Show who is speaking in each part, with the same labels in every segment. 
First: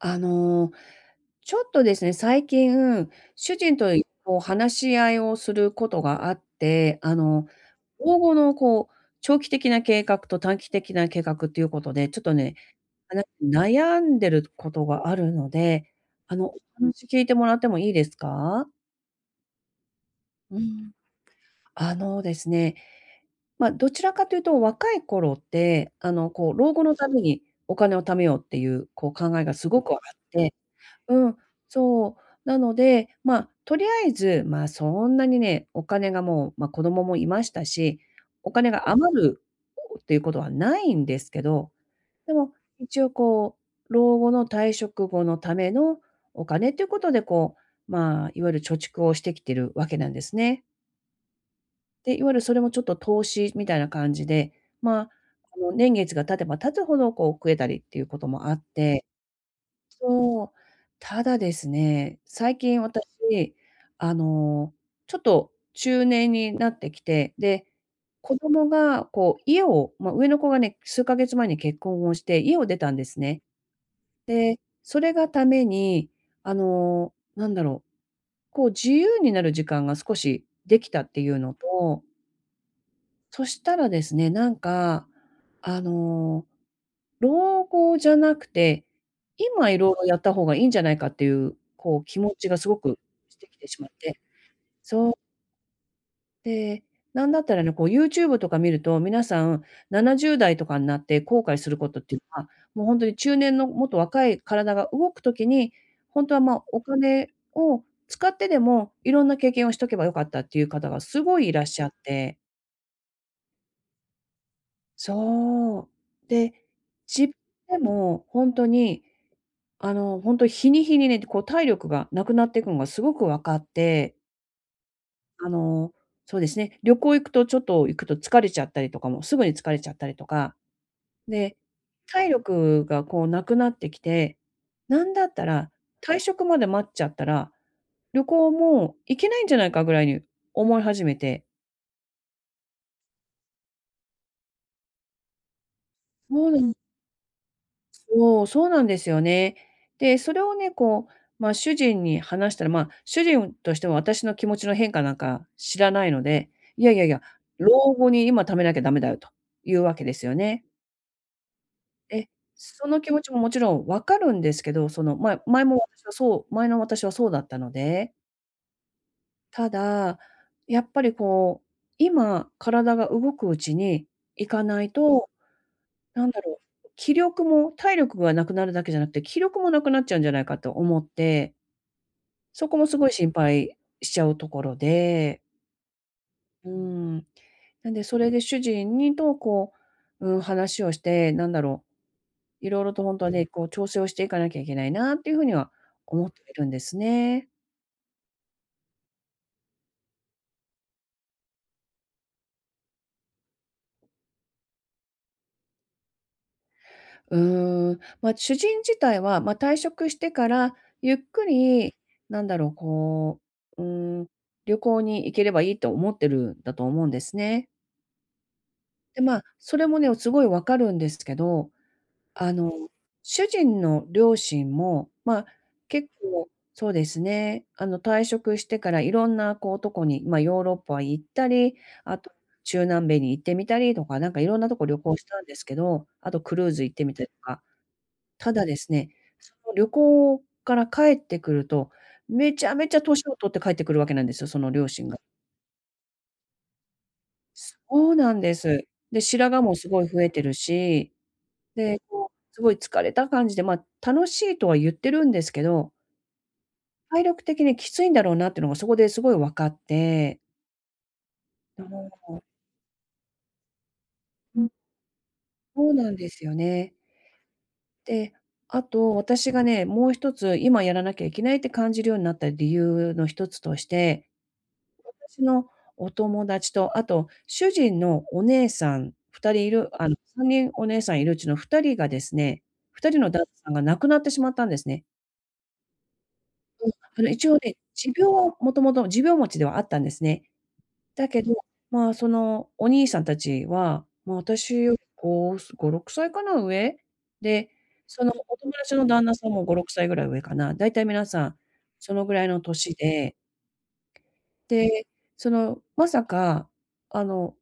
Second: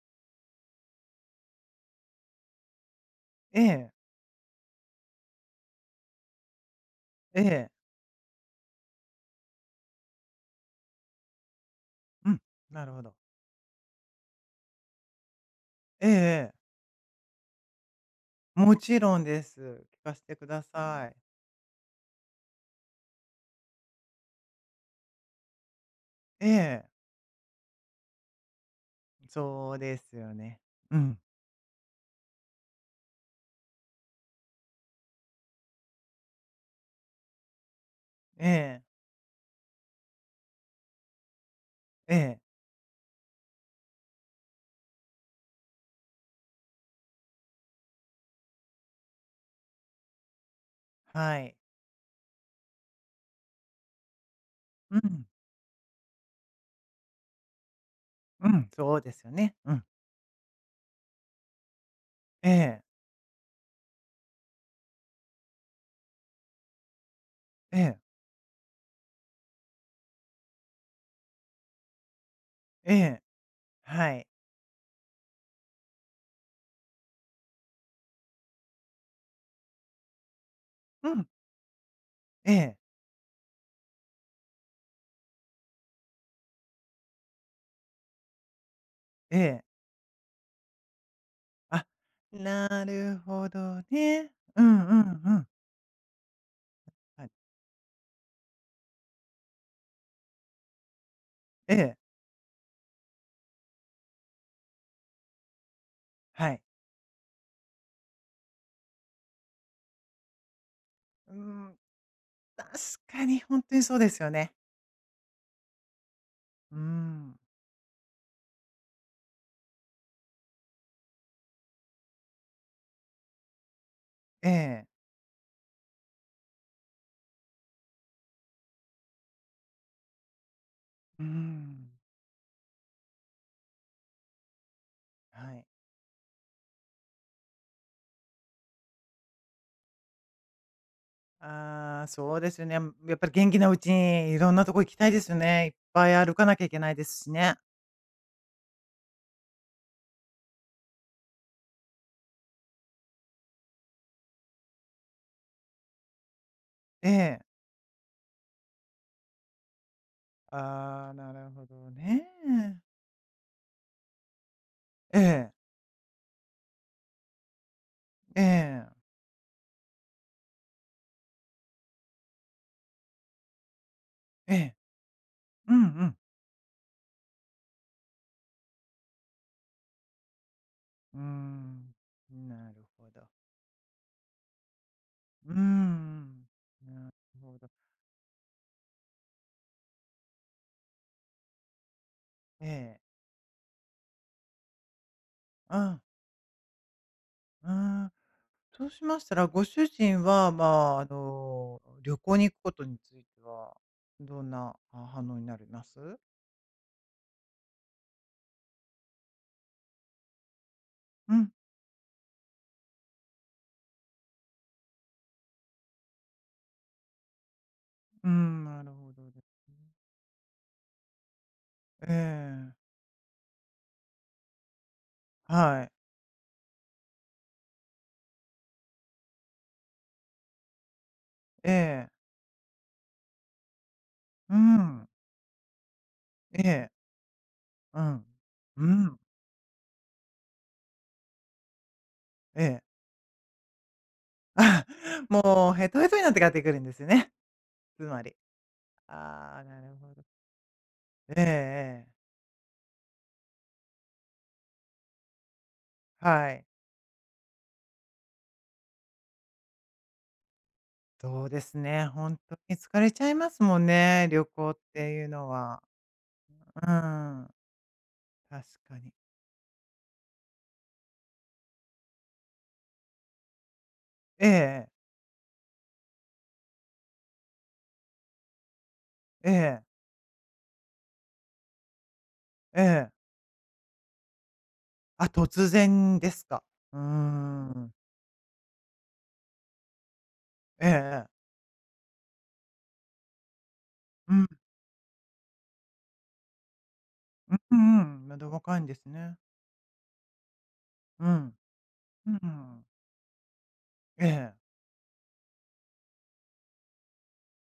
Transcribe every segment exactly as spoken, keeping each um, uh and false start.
Speaker 1: あの、ちょっとですね、最近、主
Speaker 2: え
Speaker 1: 人
Speaker 2: え。
Speaker 1: と、いこう、話し合いをすることがあって、あ
Speaker 2: え
Speaker 1: の、
Speaker 2: え。
Speaker 1: 老後の、こう、長期的な計画と短期的な計画っていうことで、ちょっ
Speaker 2: う
Speaker 1: と
Speaker 2: ん、
Speaker 1: ね、
Speaker 2: なるほど。
Speaker 1: あ、な悩んでることがあるので、
Speaker 2: ええ
Speaker 1: あの、
Speaker 2: ええ。
Speaker 1: お話聞いてもらってもいいですか？
Speaker 2: もちろんです。聞かせてく
Speaker 1: う
Speaker 2: だ
Speaker 1: ん。
Speaker 2: さい。
Speaker 1: あのですね、ま、どちらかと言うと、若い頃って、あの、
Speaker 2: え
Speaker 1: こう、老
Speaker 2: え。
Speaker 1: 後のために、お金を貯めようっていう、こう、考えがす
Speaker 2: そう
Speaker 1: ごくあ
Speaker 2: で
Speaker 1: っ
Speaker 2: すよ
Speaker 1: て
Speaker 2: ね。うん。
Speaker 1: うん、そう。なので、まあ、とりあえず、まあ、そんなにね、お金がもう、ま、子供もいましたし、
Speaker 2: え
Speaker 1: お金
Speaker 2: え。
Speaker 1: が余るっていうことはないんですけど、
Speaker 2: え
Speaker 1: で
Speaker 2: え。
Speaker 1: も、一応、こう、老後の退職後のためのお金っていうことで、こう、まあ、いわゆる貯蓄をしてきてるわけなんですね。
Speaker 2: はい。
Speaker 1: で、いわゆるそれもちょっと投資みたいな感じで、
Speaker 2: う
Speaker 1: ま、
Speaker 2: ん。
Speaker 1: あの、年月が経てば経つほど、こう、増えたりっていうことも
Speaker 2: う
Speaker 1: あっ
Speaker 2: ん、そう
Speaker 1: て
Speaker 2: ですね、うん。
Speaker 1: そう、ただですね、
Speaker 2: え
Speaker 1: 最近
Speaker 2: え。
Speaker 1: 私、あの、ちょっと中年になってきて、で、
Speaker 2: ええ。
Speaker 1: 子供が、こう、家をま、上の子がね、数か月前に結婚をして家を出た
Speaker 2: え
Speaker 1: んです
Speaker 2: え、
Speaker 1: ね。
Speaker 2: はい。
Speaker 1: で、それがために、あの、なんだろう、こう、自由になる時間が少しできた
Speaker 2: う
Speaker 1: って
Speaker 2: ん。
Speaker 1: いうのと
Speaker 2: ええ。
Speaker 1: そしたらですね、なんか、あの、老後じゃなくて、
Speaker 2: ええ。
Speaker 1: 今色々やった方が良いんじゃないかっていう、
Speaker 2: あっ、
Speaker 1: こう、気持ちがすご
Speaker 2: な
Speaker 1: く
Speaker 2: る
Speaker 1: して
Speaker 2: ほ
Speaker 1: きてし
Speaker 2: ど
Speaker 1: まって。
Speaker 2: ね。うんう
Speaker 1: そう。
Speaker 2: んうん。
Speaker 1: で、
Speaker 2: は
Speaker 1: な
Speaker 2: い。
Speaker 1: んだったらね、こう、YouTube とか見ると、皆さん、ななじゅうだいとかんなって後悔す
Speaker 2: え
Speaker 1: るこ
Speaker 2: え。
Speaker 1: とっていうのは、もうほんとに、中年の、もっと若い、体が動く時に、ほんとは
Speaker 2: は
Speaker 1: ま
Speaker 2: い。
Speaker 1: あ、お金を使ってでも、色んな経験をしとけば良かったっていう方が
Speaker 2: うー
Speaker 1: 凄いいらっ
Speaker 2: ん。
Speaker 1: しゃって。
Speaker 2: 確かに、ほんとにそうですよね。
Speaker 1: そう。で、
Speaker 2: うー
Speaker 1: じ
Speaker 2: ん。
Speaker 1: でも、ほんとに、あの、ほんと、日に日にね、って、こう体力が無くなってくんがすごく分かって
Speaker 2: ええ。
Speaker 1: あの、そうですね、旅行行くと、ちょっと行くと疲れちゃったりとか、も、すぐに疲れちゃったりとか。
Speaker 2: うー
Speaker 1: で、
Speaker 2: ん。
Speaker 1: 体力が、こう、無くなってきて、なんだった
Speaker 2: はい。
Speaker 1: ら、退職まで待っちゃったら、旅行も行けないんじゃないかぐらいに思い始めて。
Speaker 2: ああ、そうですね、うん、やっぱり元気なうちにいろんなとこ行きたいですね。いっぱい歩か
Speaker 1: そう
Speaker 2: な
Speaker 1: な
Speaker 2: きゃい
Speaker 1: ん
Speaker 2: けないですしね。
Speaker 1: おお、そうなんですよね。で、それをね、こう、ま、主人に話したら、ま、主人としても私の気持ちの変化なんか知らないので、いやいや
Speaker 2: え
Speaker 1: いや、
Speaker 2: え。
Speaker 1: 老後に今貯めなきゃ駄目だよと、いうわけですよね。
Speaker 2: ああ、なるほど
Speaker 1: え、
Speaker 2: ね。
Speaker 1: その気持ちも、もちろん分かるんですけど、その、
Speaker 2: え
Speaker 1: ま、
Speaker 2: え。
Speaker 1: 前も私はそう前のわたしはそうだったので。
Speaker 2: ええ。
Speaker 1: ただ、やっぱりこう、今、体が動くうちに行
Speaker 2: え
Speaker 1: か
Speaker 2: え。
Speaker 1: ないと、
Speaker 2: うんうん。
Speaker 1: なんだろう、気力も、体力が無くなるだけじゃなくて、気力も無くなっちゃうんじゃないかと思っ
Speaker 2: う
Speaker 1: て。
Speaker 2: ん、
Speaker 1: そ
Speaker 2: な
Speaker 1: こ
Speaker 2: る
Speaker 1: も凄
Speaker 2: ほ
Speaker 1: い
Speaker 2: ど。
Speaker 1: 心配しちゃうところで。
Speaker 2: うん、
Speaker 1: う
Speaker 2: うん。な
Speaker 1: ん。
Speaker 2: ほど。
Speaker 1: なんでそれで主人にと、こう、うーん、話をして、なんだろ
Speaker 2: え
Speaker 1: う。いろいろ
Speaker 2: え。
Speaker 1: とほんとはね、こう調整をしていかなきゃいけないなっていう風には
Speaker 2: あん。
Speaker 1: 思ってるんですね。
Speaker 2: うん。そうしましたら、ご主人はまあ、あの、旅行に行くことについては、どんな、あ、反応になりなす？
Speaker 1: うーん、ま、主人自体は、ま、退職してから、ゆっ
Speaker 2: う
Speaker 1: く
Speaker 2: ん。
Speaker 1: り、なんだろう、こう、うーん、旅行に行ければいいと思ってるんだと思うんですね。
Speaker 2: うん、なるほ
Speaker 1: で、
Speaker 2: どで
Speaker 1: ま、
Speaker 2: す
Speaker 1: そ
Speaker 2: ね。
Speaker 1: れもね、おすごい分かるんですけど、
Speaker 2: え
Speaker 1: あの、
Speaker 2: え。
Speaker 1: 主人の両親も、ま、
Speaker 2: はい。
Speaker 1: 結構、そうですね、あの、退職してから、色んなこう、とこに、ま、ヨーロッパ行った
Speaker 2: え
Speaker 1: り、
Speaker 2: え。
Speaker 1: あと、中南米に行ってみたりとか、なんか
Speaker 2: う
Speaker 1: 色んなとこ旅
Speaker 2: ん。
Speaker 1: 行したんですけど、あとクル
Speaker 2: え
Speaker 1: ーズ
Speaker 2: え。
Speaker 1: 行ってみたりとか。
Speaker 2: うん。
Speaker 1: ただで
Speaker 2: う
Speaker 1: すね、
Speaker 2: ん。
Speaker 1: その旅行から帰ってくると、め
Speaker 2: え
Speaker 1: ちゃ
Speaker 2: え。
Speaker 1: めちゃ歳をとって帰ってくるわけなんですよ、その両
Speaker 2: あ、
Speaker 1: 親が。
Speaker 2: もうへとへとになって帰ってくるんですね。
Speaker 1: そ
Speaker 2: つ
Speaker 1: う
Speaker 2: ま
Speaker 1: な
Speaker 2: り。
Speaker 1: んです。で、白
Speaker 2: ああ、
Speaker 1: 髪も
Speaker 2: なる
Speaker 1: 凄い
Speaker 2: ほ
Speaker 1: 増
Speaker 2: ど。
Speaker 1: えてるし、
Speaker 2: ええ
Speaker 1: で、
Speaker 2: ええ。
Speaker 1: こう凄い疲れた感じで、ま、楽しいとは言ってるんですけど
Speaker 2: はい。
Speaker 1: 体力的にきついんだろうなっていうのが、そこで凄い分かって。
Speaker 2: そうです
Speaker 1: よ
Speaker 2: ね、
Speaker 1: も
Speaker 2: ほん
Speaker 1: お。
Speaker 2: とに疲れちゃいますもんね、旅
Speaker 1: う
Speaker 2: 行
Speaker 1: ん。
Speaker 2: っていうのは。
Speaker 1: そうなんですよ
Speaker 2: う
Speaker 1: ね。
Speaker 2: ん。
Speaker 1: で、
Speaker 2: 確
Speaker 1: あ
Speaker 2: かに。
Speaker 1: と、私がね、もうひとつ今やらなきゃいけないって感じるようになった理由のひとつとして、
Speaker 2: ええええ。
Speaker 1: 私のお友達と、あと、主人のお姉さん、ふ
Speaker 2: え
Speaker 1: たりい
Speaker 2: え。
Speaker 1: る、あの、さんにんお姉さんいるうちのふたりがですね、
Speaker 2: え
Speaker 1: ふた
Speaker 2: え。
Speaker 1: りの旦那さんが亡くなってしまったんですね。
Speaker 2: あ、突然ですか？
Speaker 1: うん、
Speaker 2: う
Speaker 1: あの、一応ね、
Speaker 2: ん。
Speaker 1: 持病は元々持病持ちではあったんですね。
Speaker 2: ええええ。
Speaker 1: だけど、ま、その、お兄さん達は、
Speaker 2: う
Speaker 1: ま、
Speaker 2: んう。
Speaker 1: 私よりごすごろくさいかな上。
Speaker 2: う
Speaker 1: で、
Speaker 2: う
Speaker 1: そ
Speaker 2: ん、
Speaker 1: の
Speaker 2: まだお
Speaker 1: お友
Speaker 2: 若いんで
Speaker 1: 達
Speaker 2: す
Speaker 1: の旦那
Speaker 2: ね。
Speaker 1: さんもごろくさいぐらい上かな、大体皆
Speaker 2: う
Speaker 1: さ
Speaker 2: ん。
Speaker 1: ん、その
Speaker 2: う
Speaker 1: ぐら
Speaker 2: う
Speaker 1: いの
Speaker 2: ん。
Speaker 1: 歳で。
Speaker 2: ええ。
Speaker 1: で、その、まさか、あの、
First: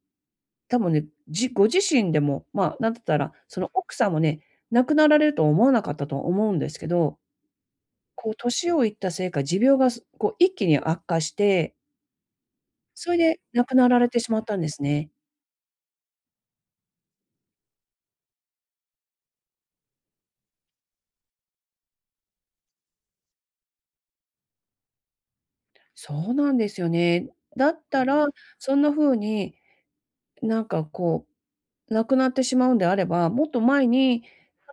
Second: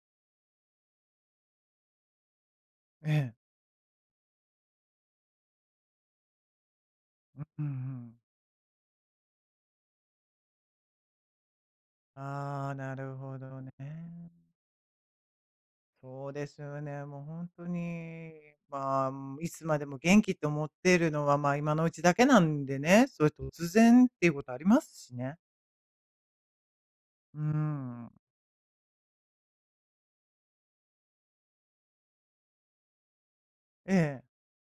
Speaker 1: 多分ね、じご自身でも、ま、何て言っ
Speaker 2: え
Speaker 1: たら、
Speaker 2: え。
Speaker 1: その、奥さんもね、亡くなられるとは思わなかったと思うんですけど
Speaker 2: ううんうん。
Speaker 1: こう歳をいったせいか、持病がすこう一気に悪化して。
Speaker 2: ああ、なる
Speaker 1: そい
Speaker 2: ほ
Speaker 1: で、
Speaker 2: ど
Speaker 1: 亡くなられてし
Speaker 2: ね。
Speaker 1: まったんですね。
Speaker 2: そうですよね、もう、ほんとに、まあ、ん、いつまでも元気って思ってるのは、まあ、今のうちだけなんでね、そう、突然っていうことありますしね。
Speaker 1: そうなんですよね。
Speaker 2: うん
Speaker 1: だっ
Speaker 2: う
Speaker 1: た
Speaker 2: ん。
Speaker 1: ら、そんな風に、なんか、こう、亡くなってしまうんであれば、もっと前
Speaker 2: ええ。
Speaker 1: に、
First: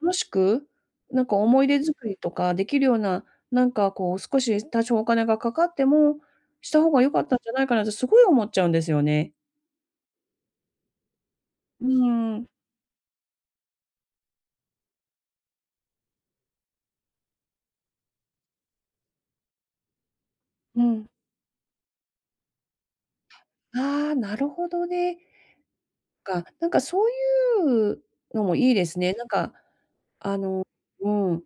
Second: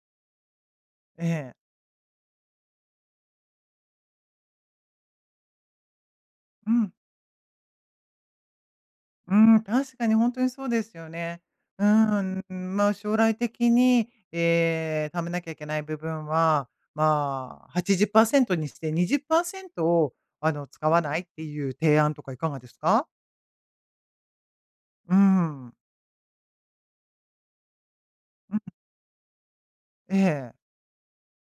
Speaker 1: 楽しく、なん
Speaker 2: え
Speaker 1: か、
Speaker 2: え。
Speaker 1: 思い出作りとか出来るような、なんか、こう、少し多少お金がかかってもし
Speaker 2: う
Speaker 1: た方
Speaker 2: ん。
Speaker 1: が良かったんじゃないかなって、凄い思っちゃうんですよね。
Speaker 2: うん。確かに、ほんとにそうですよね。う
Speaker 1: うー
Speaker 2: ー
Speaker 1: ん。
Speaker 2: ん。まあ、将来的に、ええ、貯めなきゃいけない部分は、まあ、はちじゅっパーセントにして、にじゅっパーセントを、あの、
Speaker 1: う
Speaker 2: 使わ
Speaker 1: ん。
Speaker 2: ないっていう提案とかいかがですか？
Speaker 1: ああ、なるほど
Speaker 2: う
Speaker 1: ね。
Speaker 2: んうん。
Speaker 1: か、なんか、そういうの
Speaker 2: う
Speaker 1: も
Speaker 2: ん。
Speaker 1: いいですね、なんか、
Speaker 2: え
Speaker 1: あ
Speaker 2: え。
Speaker 1: のうーん。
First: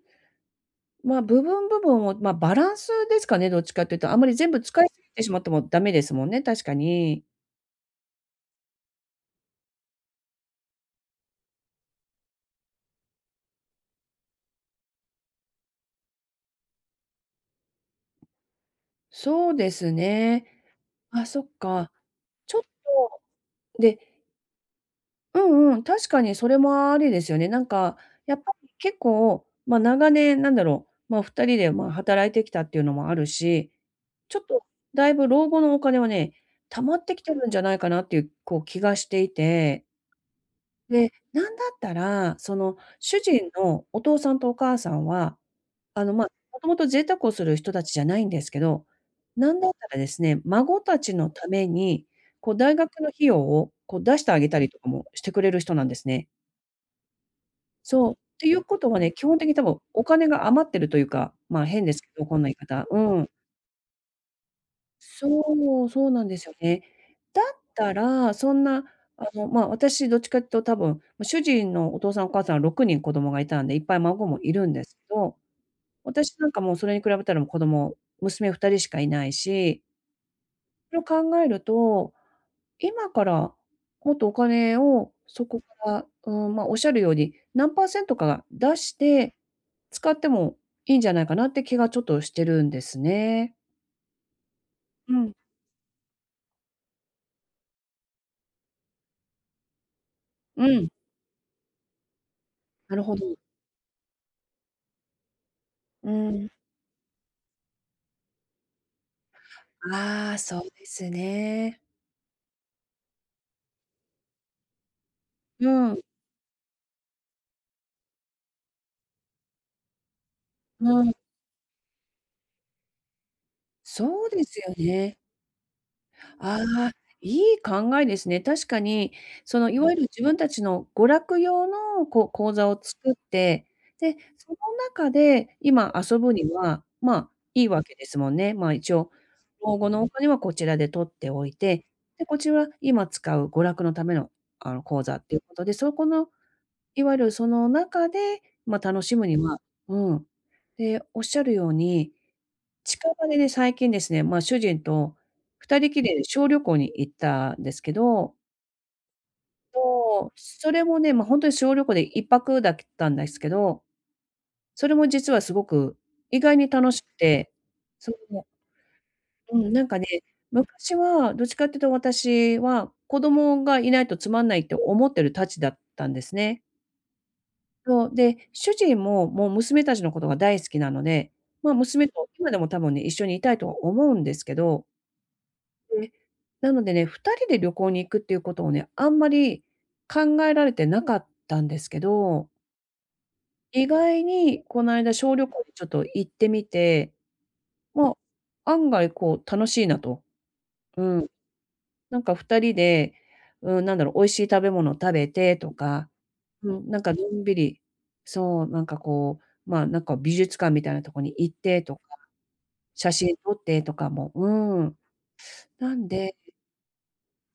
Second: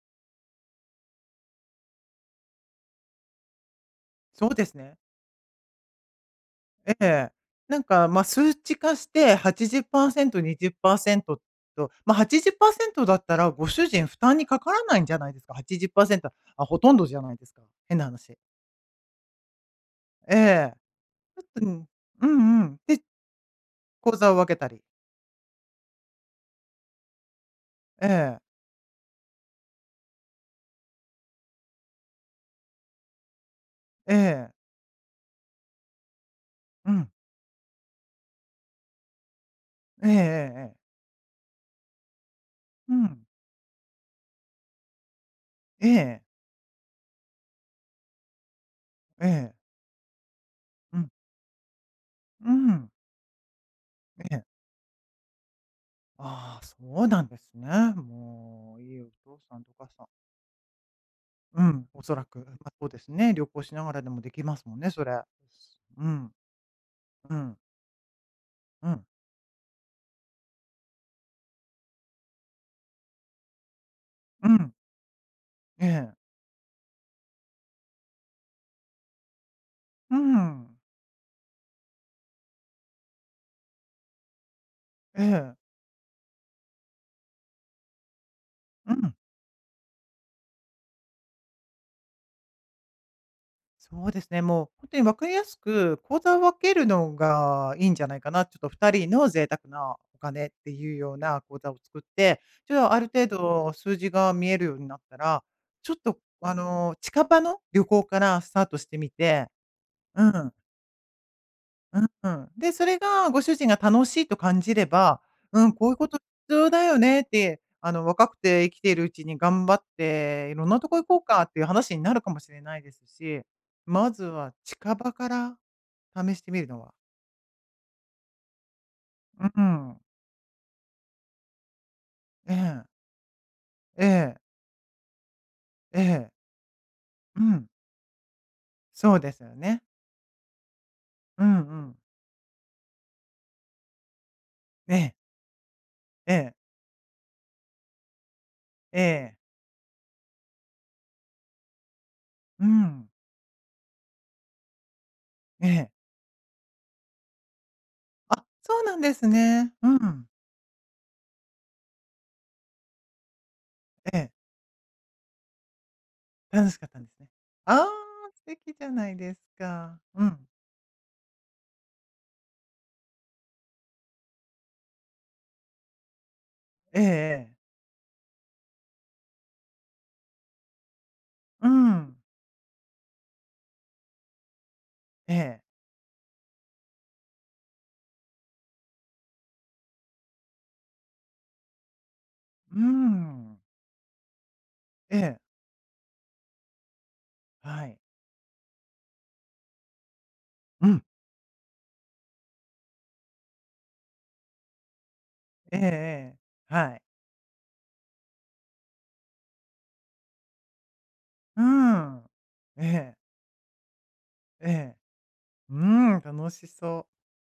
Speaker 1: まあ、部分、部分を、ま、バランスですかね、どっちかって言うと。あんまり
Speaker 2: そ
Speaker 1: 全
Speaker 2: う
Speaker 1: 部
Speaker 2: です
Speaker 1: 使い
Speaker 2: ね。
Speaker 1: すぎてしまっても駄目ですもんね、確か
Speaker 2: え
Speaker 1: に。
Speaker 2: え。なんか、ま、数値化して、はちじゅっパーセント、にじゅっパーセント、と、ま、はちじゅっパーセントだったら、ご主人、負担にかからないんじゃないですか。はちじゅっパーセント、あ、ほとんどじゃないですか、変な話。
Speaker 1: そうです
Speaker 2: え
Speaker 1: ね。
Speaker 2: え。
Speaker 1: あ、
Speaker 2: ち
Speaker 1: そ
Speaker 2: ょっ
Speaker 1: っ
Speaker 2: と、うん。
Speaker 1: か。
Speaker 2: う
Speaker 1: ちょっ
Speaker 2: んうん。で
Speaker 1: と、で
Speaker 2: 口座を分けたり。
Speaker 1: うんうん、確かにそれもありですよね。なんか、
Speaker 2: え
Speaker 1: やっ
Speaker 2: え。
Speaker 1: ぱり結構、ま、長年、なんだろう、ま、ふたりで、まあ、働いてきたっていうのもあるし、
Speaker 2: え
Speaker 1: ちょっ
Speaker 2: え。
Speaker 1: と大分老後のお金はね、貯
Speaker 2: う
Speaker 1: まっ
Speaker 2: ん。
Speaker 1: てきてるんじゃないかなっていう、こう、気がしていて
Speaker 2: ええええええ。
Speaker 1: で、なんだったら、その、
Speaker 2: う
Speaker 1: 主
Speaker 2: ん。
Speaker 1: 人のお父さんとお母さんは、
Speaker 2: え
Speaker 1: あの、
Speaker 2: え。
Speaker 1: ま、もともと贅沢をする人達じゃないんですけど、
Speaker 2: え
Speaker 1: な
Speaker 2: え。
Speaker 1: んだったらですね、孫
Speaker 2: う
Speaker 1: た
Speaker 2: ん。
Speaker 1: ちのために、
Speaker 2: う
Speaker 1: こう、
Speaker 2: んう
Speaker 1: 大
Speaker 2: ん。
Speaker 1: 学の費用を、こう、出して
Speaker 2: え
Speaker 1: あ
Speaker 2: え。
Speaker 1: げたりとかもしてくれる人なんですね。
Speaker 2: ああ、そうなんですね。
Speaker 1: そう、っていう
Speaker 2: も
Speaker 1: こ
Speaker 2: う、
Speaker 1: と
Speaker 2: い
Speaker 1: は
Speaker 2: いお
Speaker 1: ね、基本
Speaker 2: 父
Speaker 1: 的
Speaker 2: さ
Speaker 1: に
Speaker 2: ん、
Speaker 1: 多
Speaker 2: お
Speaker 1: 分
Speaker 2: 母
Speaker 1: お
Speaker 2: さん。
Speaker 1: 金が余ってるというか、
Speaker 2: う
Speaker 1: ま、
Speaker 2: ん、
Speaker 1: 変で
Speaker 2: お
Speaker 1: すけ
Speaker 2: そら
Speaker 1: ど、こ
Speaker 2: く。
Speaker 1: んな言い
Speaker 2: ま、
Speaker 1: 方、
Speaker 2: そうで
Speaker 1: う
Speaker 2: す
Speaker 1: ん。
Speaker 2: ね、旅行しながらでもできますもんね、そりゃ。
Speaker 1: そう、
Speaker 2: う
Speaker 1: そうなん
Speaker 2: ん。
Speaker 1: ですよね。
Speaker 2: う
Speaker 1: だっ
Speaker 2: ん。
Speaker 1: たら、そんな、
Speaker 2: うん。
Speaker 1: あの、ま、私どっちかって言うと多分ま、主人のお父さん、お母さん、ろくにん子供がいたんで、いっぱい孫も
Speaker 2: う
Speaker 1: いる
Speaker 2: ん。
Speaker 1: んですけど、
Speaker 2: ええ。
Speaker 1: 私なんかもうそれに比べたらもう子供娘ふたりしかいないし
Speaker 2: うんうん。
Speaker 1: それを考えると、今から、もっとお金を、
Speaker 2: え
Speaker 1: そ
Speaker 2: え。
Speaker 1: こから、うーん、ま、おっしゃるように、何パーセントか出
Speaker 2: う
Speaker 1: し
Speaker 2: ん。
Speaker 1: て使ってもいいんじゃないかなって気がちょっとしてるんですね。
Speaker 2: そうですね、もうほんとにわ
Speaker 1: う
Speaker 2: かり
Speaker 1: ん。
Speaker 2: やすく、口座を分けるのがいいんじゃないかな。ちょっとふたりの贅沢なお金っ
Speaker 1: う
Speaker 2: て
Speaker 1: ん。
Speaker 2: いうような口座を作って、じゃあ、
Speaker 1: な
Speaker 2: あ
Speaker 1: る
Speaker 2: る
Speaker 1: ほ
Speaker 2: 程
Speaker 1: ど。
Speaker 2: 度数字が見えるようになったら、ちょっ
Speaker 1: う
Speaker 2: と
Speaker 1: ん。
Speaker 2: あの、近場の旅行からスタートしてみて。う
Speaker 1: ああ、
Speaker 2: ん。
Speaker 1: そうですね。
Speaker 2: ううん、で、それがご主人が楽しいと感じれば、う
Speaker 1: う
Speaker 2: ん、こういう
Speaker 1: ん。
Speaker 2: こと必要だよねって、あの、若くて生きているうちに頑張って色んなとこ
Speaker 1: う
Speaker 2: 行
Speaker 1: ん。
Speaker 2: こうかっていう話になるかもしれないですし、まず
Speaker 1: そうで
Speaker 2: は
Speaker 1: すよ
Speaker 2: 近場
Speaker 1: ね。
Speaker 2: から試してみ
Speaker 1: あ
Speaker 2: るのは。
Speaker 1: あ、いい考えですね。確かに、
Speaker 2: う
Speaker 1: そ
Speaker 2: う
Speaker 1: の、いわ
Speaker 2: ん。
Speaker 1: ゆる自分たちの娯楽用のこう口
Speaker 2: え
Speaker 1: 座を
Speaker 2: え。
Speaker 1: 作って、
Speaker 2: え
Speaker 1: で、
Speaker 2: え。
Speaker 1: その中で今
Speaker 2: え
Speaker 1: 遊
Speaker 2: え。
Speaker 1: ぶには、まあ、
Speaker 2: う
Speaker 1: 良
Speaker 2: ん。
Speaker 1: いわけですもんね。まあ、一応、
Speaker 2: そうですよ
Speaker 1: 老
Speaker 2: ね。
Speaker 1: 後のお金はこちらで取って
Speaker 2: う
Speaker 1: おい
Speaker 2: んう
Speaker 1: て、
Speaker 2: ん。
Speaker 1: で、こっちは今使う娯楽のための、あの、
Speaker 2: え
Speaker 1: 口
Speaker 2: え。
Speaker 1: 座っていうことで、そこの、
Speaker 2: ええ。
Speaker 1: いわゆるその中で、まあ、
Speaker 2: え
Speaker 1: 楽しむ
Speaker 2: え。
Speaker 1: には、うん。で、おっしゃるように、
Speaker 2: うん。
Speaker 1: 近場でね、最近ですね、まあ、主人と
Speaker 2: え
Speaker 1: ふた
Speaker 2: え。
Speaker 1: りきりで小旅行に行ったですけど。
Speaker 2: あ、そうなんですね。うん。
Speaker 1: そう、それもね、ま、ほんとに小旅行でいっぱくだけったんですけど。
Speaker 2: ええ。
Speaker 1: それも実は凄く、意外に
Speaker 2: 楽しかっ
Speaker 1: 楽
Speaker 2: た
Speaker 1: し
Speaker 2: ん
Speaker 1: く
Speaker 2: ですね。
Speaker 1: て。
Speaker 2: ああ、
Speaker 1: それ
Speaker 2: 素
Speaker 1: も。
Speaker 2: 敵じゃないです
Speaker 1: うん、なん
Speaker 2: か。
Speaker 1: かね、
Speaker 2: うん。
Speaker 1: 昔はどっちかって言うと私は、子供がいないとつまんないって思ってるたちだったんですね。
Speaker 2: ええええ。
Speaker 1: そう、で、主人も、もう、娘達のことが大好きなので、
Speaker 2: う
Speaker 1: ま、娘
Speaker 2: ん。
Speaker 1: と今でも多分ね、一緒にいたいと思うんですけど
Speaker 2: ええ。
Speaker 1: で、なのでね、ふたりで旅行に行くっていうことを、ね、あんまり考えられてなかったんですけど
Speaker 2: うーん。
Speaker 1: 意外に、こないだ
Speaker 2: え
Speaker 1: 小
Speaker 2: え。
Speaker 1: 旅行でちょっと行ってみて。
Speaker 2: はい。
Speaker 1: ま、案外、こう、楽しいなと。
Speaker 2: う
Speaker 1: う
Speaker 2: ん。
Speaker 1: ーん。なんか、ふたりで、うーん、なんだろう、美味しい食べ物食べてと
Speaker 2: ええ
Speaker 1: か
Speaker 2: ええ、
Speaker 1: うん、
Speaker 2: は
Speaker 1: な
Speaker 2: い。
Speaker 1: んか、のんびり、そう、なんか、こう、ま、なんか、美術館みたいなとこに行っ
Speaker 2: う
Speaker 1: てとか。
Speaker 2: ん。え
Speaker 1: 写
Speaker 2: え。
Speaker 1: 真撮ってとかもう
Speaker 2: ええ。
Speaker 1: ん。
Speaker 2: う
Speaker 1: なん
Speaker 2: ん、
Speaker 1: で
Speaker 2: 楽しそう。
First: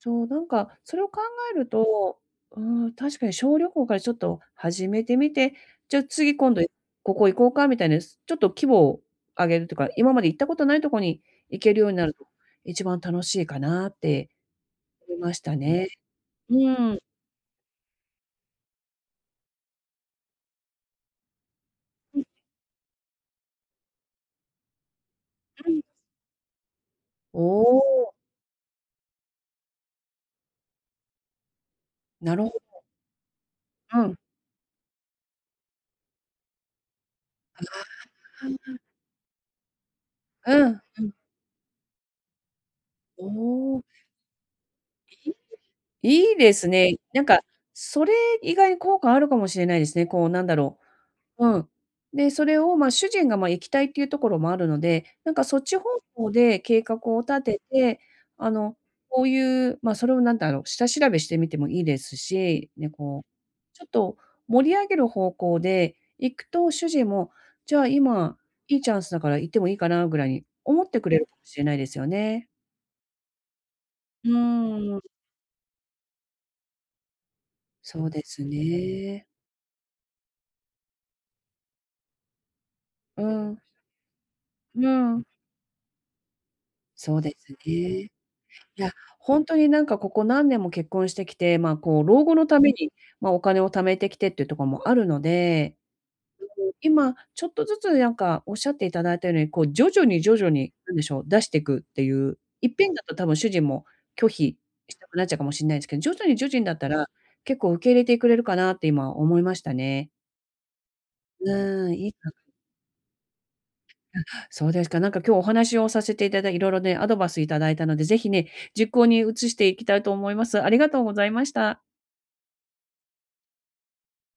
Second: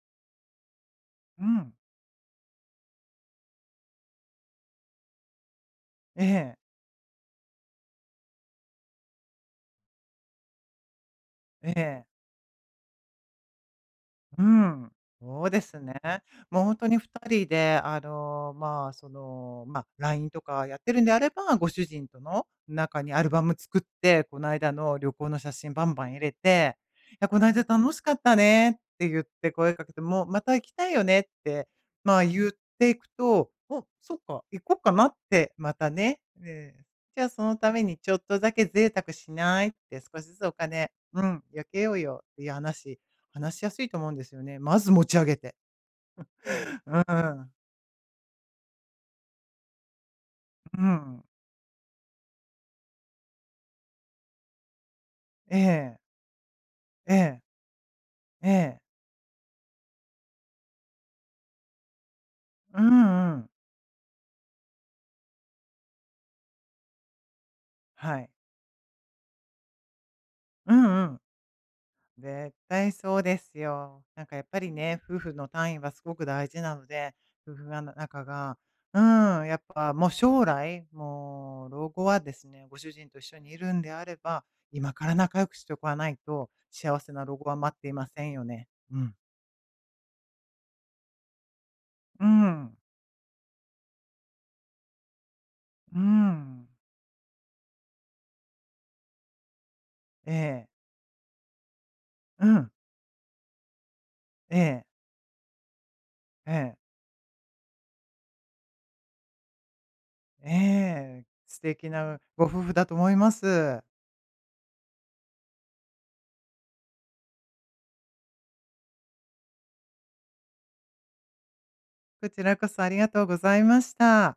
Speaker 1: そう、なんか、それを考
Speaker 2: う
Speaker 1: える
Speaker 2: ん。
Speaker 1: と、うーん、確かに小旅行からちょっと始めてみて、じゃあ、
Speaker 2: え
Speaker 1: 次今
Speaker 2: え。
Speaker 1: 度、ここ行こうかみたいな、ちょっと規模を上げるとか、今まで行ったことないとこに行
Speaker 2: え
Speaker 1: けるように
Speaker 2: え。
Speaker 1: なると、一番楽しいかなって
Speaker 2: うん。
Speaker 1: 思いまし
Speaker 2: そう
Speaker 1: た
Speaker 2: です
Speaker 1: ね。
Speaker 2: ね。
Speaker 1: う
Speaker 2: もう、ほんと
Speaker 1: ー
Speaker 2: に
Speaker 1: ん。
Speaker 2: ふたりで、あの、ま、その、ま、LINE とかやってるんであれば、ご主人
Speaker 1: う
Speaker 2: と
Speaker 1: ん。
Speaker 2: の中にアルバム作って、こないだの旅行の写
Speaker 1: う
Speaker 2: 真
Speaker 1: ん。
Speaker 2: バンバン入れて、いや、「こ
Speaker 1: お
Speaker 2: ないだ楽しか
Speaker 1: お。
Speaker 2: ったね」ってゆって声かけても、「また行きたいよね」って、ま、
Speaker 1: なるほ
Speaker 2: ゆっ
Speaker 1: ど。
Speaker 2: ていくと、あ、
Speaker 1: う
Speaker 2: そ
Speaker 1: ん。
Speaker 2: っか、「行こっかな」って、また、ね、ええ。じゃあ、「その
Speaker 1: あ
Speaker 2: ためにちょっと
Speaker 1: あ、あ
Speaker 2: だけ
Speaker 1: あ。
Speaker 2: 贅沢しない？」って「少しずつお
Speaker 1: うん、
Speaker 2: 金
Speaker 1: うん。
Speaker 2: うん、よけようよ」っていう話、
Speaker 1: お
Speaker 2: 話しやす
Speaker 1: お。
Speaker 2: いと思うんですよね。まず持ち上げ
Speaker 1: [unintelligible]
Speaker 2: て。
Speaker 1: いいです ね、
Speaker 2: う
Speaker 1: なんか、
Speaker 2: ん。
Speaker 1: それ意外に効果あるかもしれないですね、こう、なんだろ
Speaker 2: うん。
Speaker 1: う、うん。で、それを、ま、主人が、ま、行きたいっていうところもあるので、なんか、そ
Speaker 2: え
Speaker 1: っち方
Speaker 2: え。
Speaker 1: 向で計画を
Speaker 2: え
Speaker 1: 立
Speaker 2: え。
Speaker 1: てて、
Speaker 2: え
Speaker 1: あの、
Speaker 2: え。
Speaker 1: こういう、ま、それを、何だろう、下調べしてみてもいいですし、
Speaker 2: う
Speaker 1: ね、こう、
Speaker 2: んうん。
Speaker 1: ちょっと盛り上げる方向で行くと、主人も、じゃあ、
Speaker 2: はい。
Speaker 1: 今、良いチャンスだから行ってもいいかなぐらいに
Speaker 2: う
Speaker 1: 思って
Speaker 2: んう
Speaker 1: くれ
Speaker 2: ん。
Speaker 1: るかもしれないですよね。
Speaker 2: 絶対そうですよ。なん
Speaker 1: う
Speaker 2: か、やっぱり
Speaker 1: ー
Speaker 2: ね、
Speaker 1: ん。
Speaker 2: 夫婦の単位はすごく大事なので、夫婦がんの
Speaker 1: そうで
Speaker 2: 仲
Speaker 1: す
Speaker 2: がう
Speaker 1: ね。
Speaker 2: ん、やっぱ、もう将来もう老後はですね、ご主人と
Speaker 1: う
Speaker 2: 一緒
Speaker 1: ー
Speaker 2: にい
Speaker 1: ん。
Speaker 2: るんであれば、
Speaker 1: うー
Speaker 2: 今から
Speaker 1: ん。
Speaker 2: 仲良くしておかないと、幸せ
Speaker 1: そう
Speaker 2: な
Speaker 1: で
Speaker 2: 老後
Speaker 1: す
Speaker 2: は待っていま
Speaker 1: ね。
Speaker 2: せんよね。
Speaker 1: いや、
Speaker 2: うん。
Speaker 1: ほんとに、なんか、ここ何年も結婚してきて、ま、こう、
Speaker 2: う
Speaker 1: 老
Speaker 2: ー
Speaker 1: 後のため
Speaker 2: ん。
Speaker 1: に、ま、お金を貯めてきてっていうところもあるので、
Speaker 2: うー
Speaker 1: で
Speaker 2: ん。
Speaker 1: も今、ちょっとずつ、なんか、仰って頂いたように、こう、徐々に、
Speaker 2: え
Speaker 1: 徐々
Speaker 2: え。
Speaker 1: に、何でしょう、出していくっていう、
Speaker 2: う
Speaker 1: い
Speaker 2: ん。
Speaker 1: っぺんだと多分主人も拒否
Speaker 2: ええ。
Speaker 1: したくなっちゃうかもしんないですけど、徐々に、徐
Speaker 2: え
Speaker 1: 々にだ
Speaker 2: え。
Speaker 1: ったら、結構受け入れてくれるかなって今思いましたね。
Speaker 2: ええ、素
Speaker 1: う
Speaker 2: 敵
Speaker 1: ーん、いい
Speaker 2: な
Speaker 1: か
Speaker 2: ご
Speaker 1: [unintelligible]
Speaker 2: 夫婦だと思います。
Speaker 1: うん、あ、そうですか、なんか、今日お話をさせていただい色々、ね、アドバイスいただいたので、是非、ね、実行に移していきたいと思います。ありがとうございました。
Speaker 2: こちらこそありがとうございました。